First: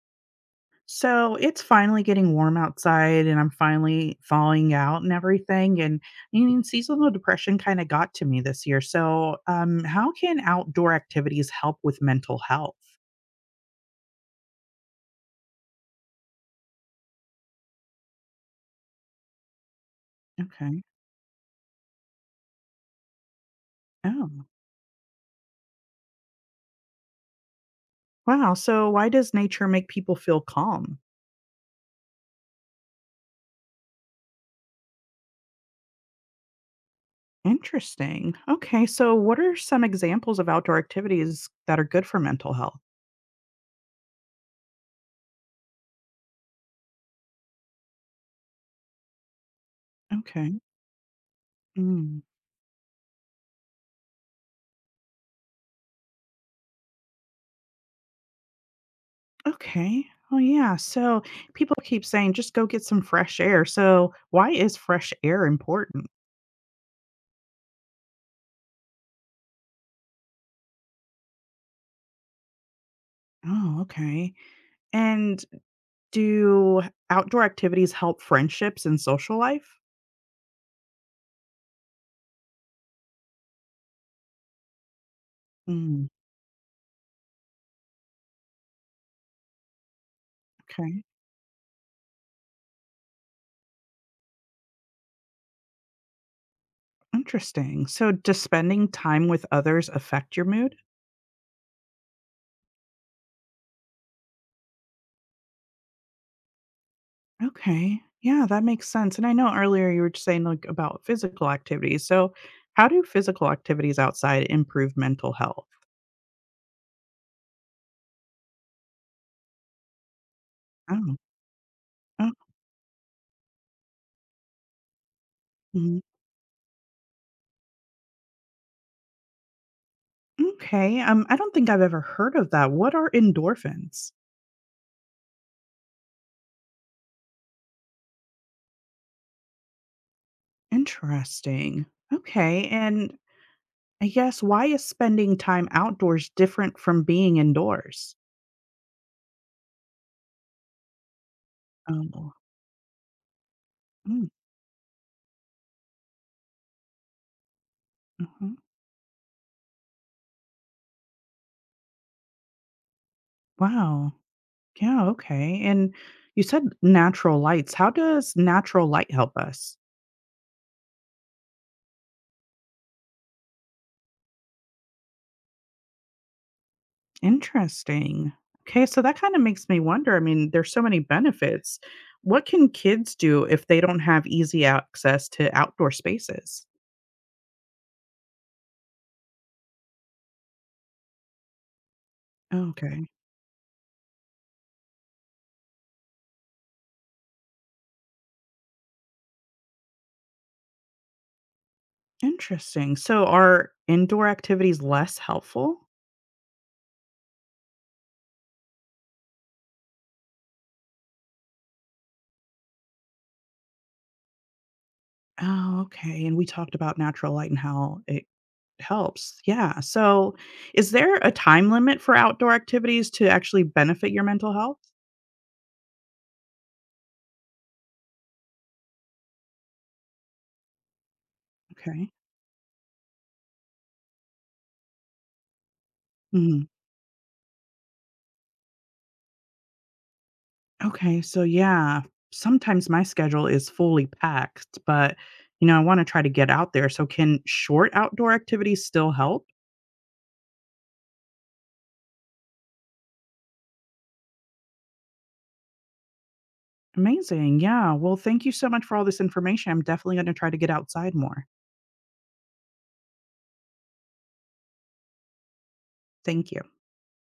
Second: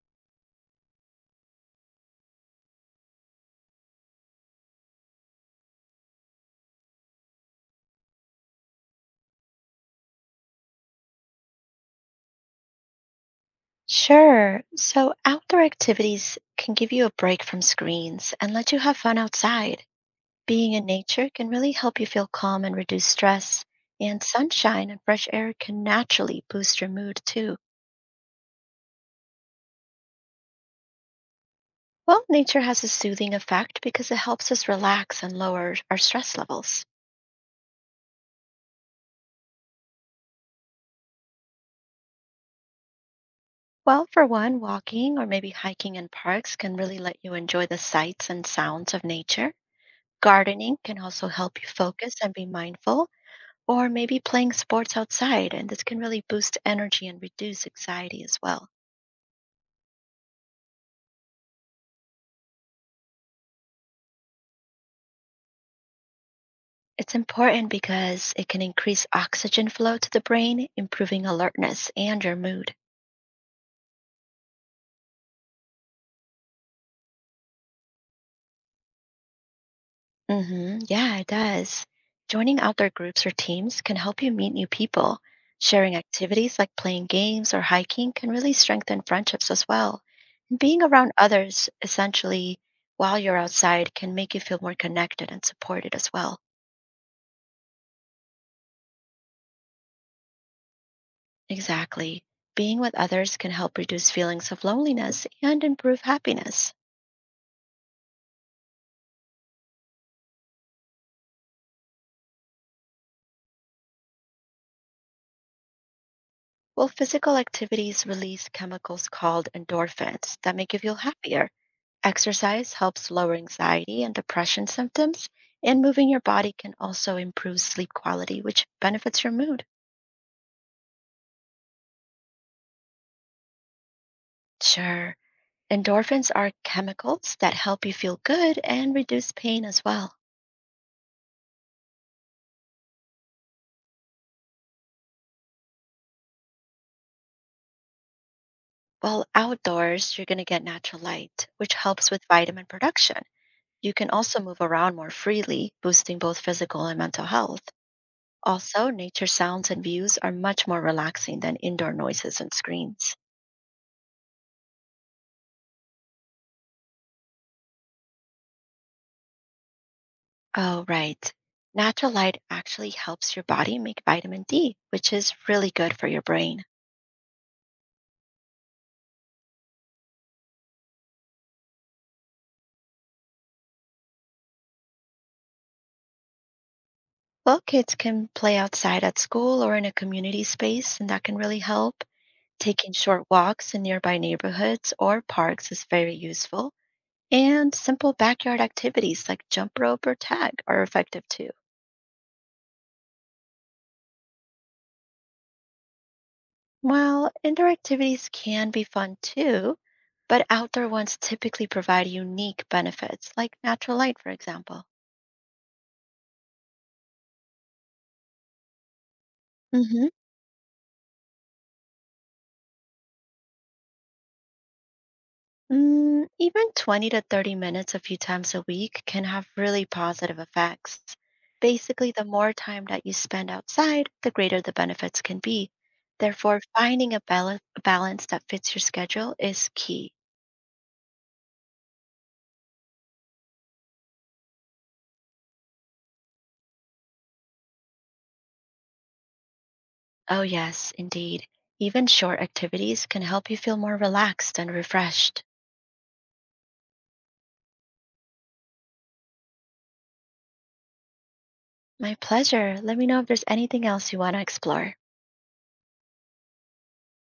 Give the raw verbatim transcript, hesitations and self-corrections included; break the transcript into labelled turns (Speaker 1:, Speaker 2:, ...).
Speaker 1: So it's finally getting warm outside, and I'm finally thawing out and everything. And I mean, seasonal depression kind of got to me this year. So, um, how can outdoor activities help with mental health?
Speaker 2: Sure. So, outdoor activities can give you a break from screens and let you have fun outside. Being
Speaker 1: Okay.
Speaker 2: in nature can really help you feel calm and reduce stress, and
Speaker 1: Oh,
Speaker 2: sunshine and fresh air can naturally boost your mood too.
Speaker 1: wow. So, why does nature make people feel calm?
Speaker 2: Well, nature has a soothing effect because it helps us relax and lower our stress levels.
Speaker 1: Interesting. Okay. So, what are some examples of outdoor activities that are good for mental health?
Speaker 2: Well, for one, walking or maybe hiking in parks can really let you enjoy the sights and sounds of nature.
Speaker 1: Okay.
Speaker 2: Gardening can also help you focus and be mindful. Or maybe playing sports outside, and this can really boost energy and reduce anxiety as well.
Speaker 1: Okay. Oh yeah. So people keep saying just go get some fresh air. So why is fresh air important?
Speaker 2: It's important because it can increase oxygen flow to the brain, improving alertness and your mood.
Speaker 1: Oh, okay. And do outdoor activities help friendships and social life?
Speaker 2: Hmm. Yeah, it does. Joining outdoor groups or teams can help you meet new people. Sharing
Speaker 1: Mm,
Speaker 2: activities like playing games or hiking can really strengthen friendships as well. And being
Speaker 1: okay.
Speaker 2: around others, essentially, while you're outside, can make you feel more connected and supported as well.
Speaker 1: Interesting. So does spending time with others affect your mood?
Speaker 2: Exactly. Being with others can help reduce feelings of loneliness and improve happiness.
Speaker 1: Okay. Yeah, that makes sense. And I know earlier you were just saying like about physical activities. So how do physical activities outside improve mental health?
Speaker 2: Well, physical activities release chemicals called endorphins that make you feel
Speaker 1: Oh.
Speaker 2: happier.
Speaker 1: Oh,
Speaker 2: Exercise helps lower anxiety and depression symptoms, and
Speaker 1: mhm.
Speaker 2: moving your body can also improve sleep quality, which benefits your mood.
Speaker 1: Okay. Um, I don't think I've ever heard of that. What are endorphins?
Speaker 2: Sure. Endorphins are chemicals that help you feel good and reduce pain as well.
Speaker 1: Interesting. Okay. And I guess why is spending time outdoors different from being indoors?
Speaker 2: While outdoors, you're going to get natural light, which helps with
Speaker 1: Oh,
Speaker 2: vitamin production. You can
Speaker 1: mm,
Speaker 2: also move around more freely, boosting both physical and mental health.
Speaker 1: mhm.
Speaker 2: Also, nature sounds and views are much more relaxing than indoor noises and screens.
Speaker 1: Wow. Yeah. Okay. And you said natural lights. How does natural light help us?
Speaker 2: Oh, right. Natural light actually helps your body make vitamin D, which is really good for your brain.
Speaker 1: Interesting. Okay. So that kind of makes me wonder. I mean, there's so many benefits. What can kids do if they don't have easy access to outdoor spaces?
Speaker 2: Well, kids can play outside at school or in a community space, and that can really help. Taking
Speaker 1: Okay.
Speaker 2: short walks in nearby neighborhoods or parks is very useful. And simple backyard activities like jump rope or tag are effective too.
Speaker 1: Interesting. So are indoor activities less helpful?
Speaker 2: Well, indoor activities can be fun too, but outdoor ones typically provide unique benefits, like natural light, for example.
Speaker 1: Oh, okay. And we talked about natural light and how it helps. Yeah.
Speaker 2: hmm
Speaker 1: So is there a time limit for outdoor activities to actually benefit your mental health?
Speaker 2: Mm, even twenty to thirty minutes a few times a week can have really positive effects. Basically,
Speaker 1: Okay.
Speaker 2: the more time that you spend outside, the greater the benefits can be. Therefore,
Speaker 1: Mhm.
Speaker 2: finding a bal- balance that fits your schedule is key.
Speaker 1: Okay. So, yeah, sometimes my schedule is fully packed, but, you know, I want to try to get out there. So, can short outdoor activities still help?
Speaker 2: Oh, yes, indeed. Even short activities can help you feel more relaxed and refreshed.
Speaker 1: Amazing. Yeah. Well, thank you so much for all this information. I'm definitely going to try to get outside more.
Speaker 2: My pleasure. Let me know if there's anything else you want to explore.
Speaker 1: Thank you.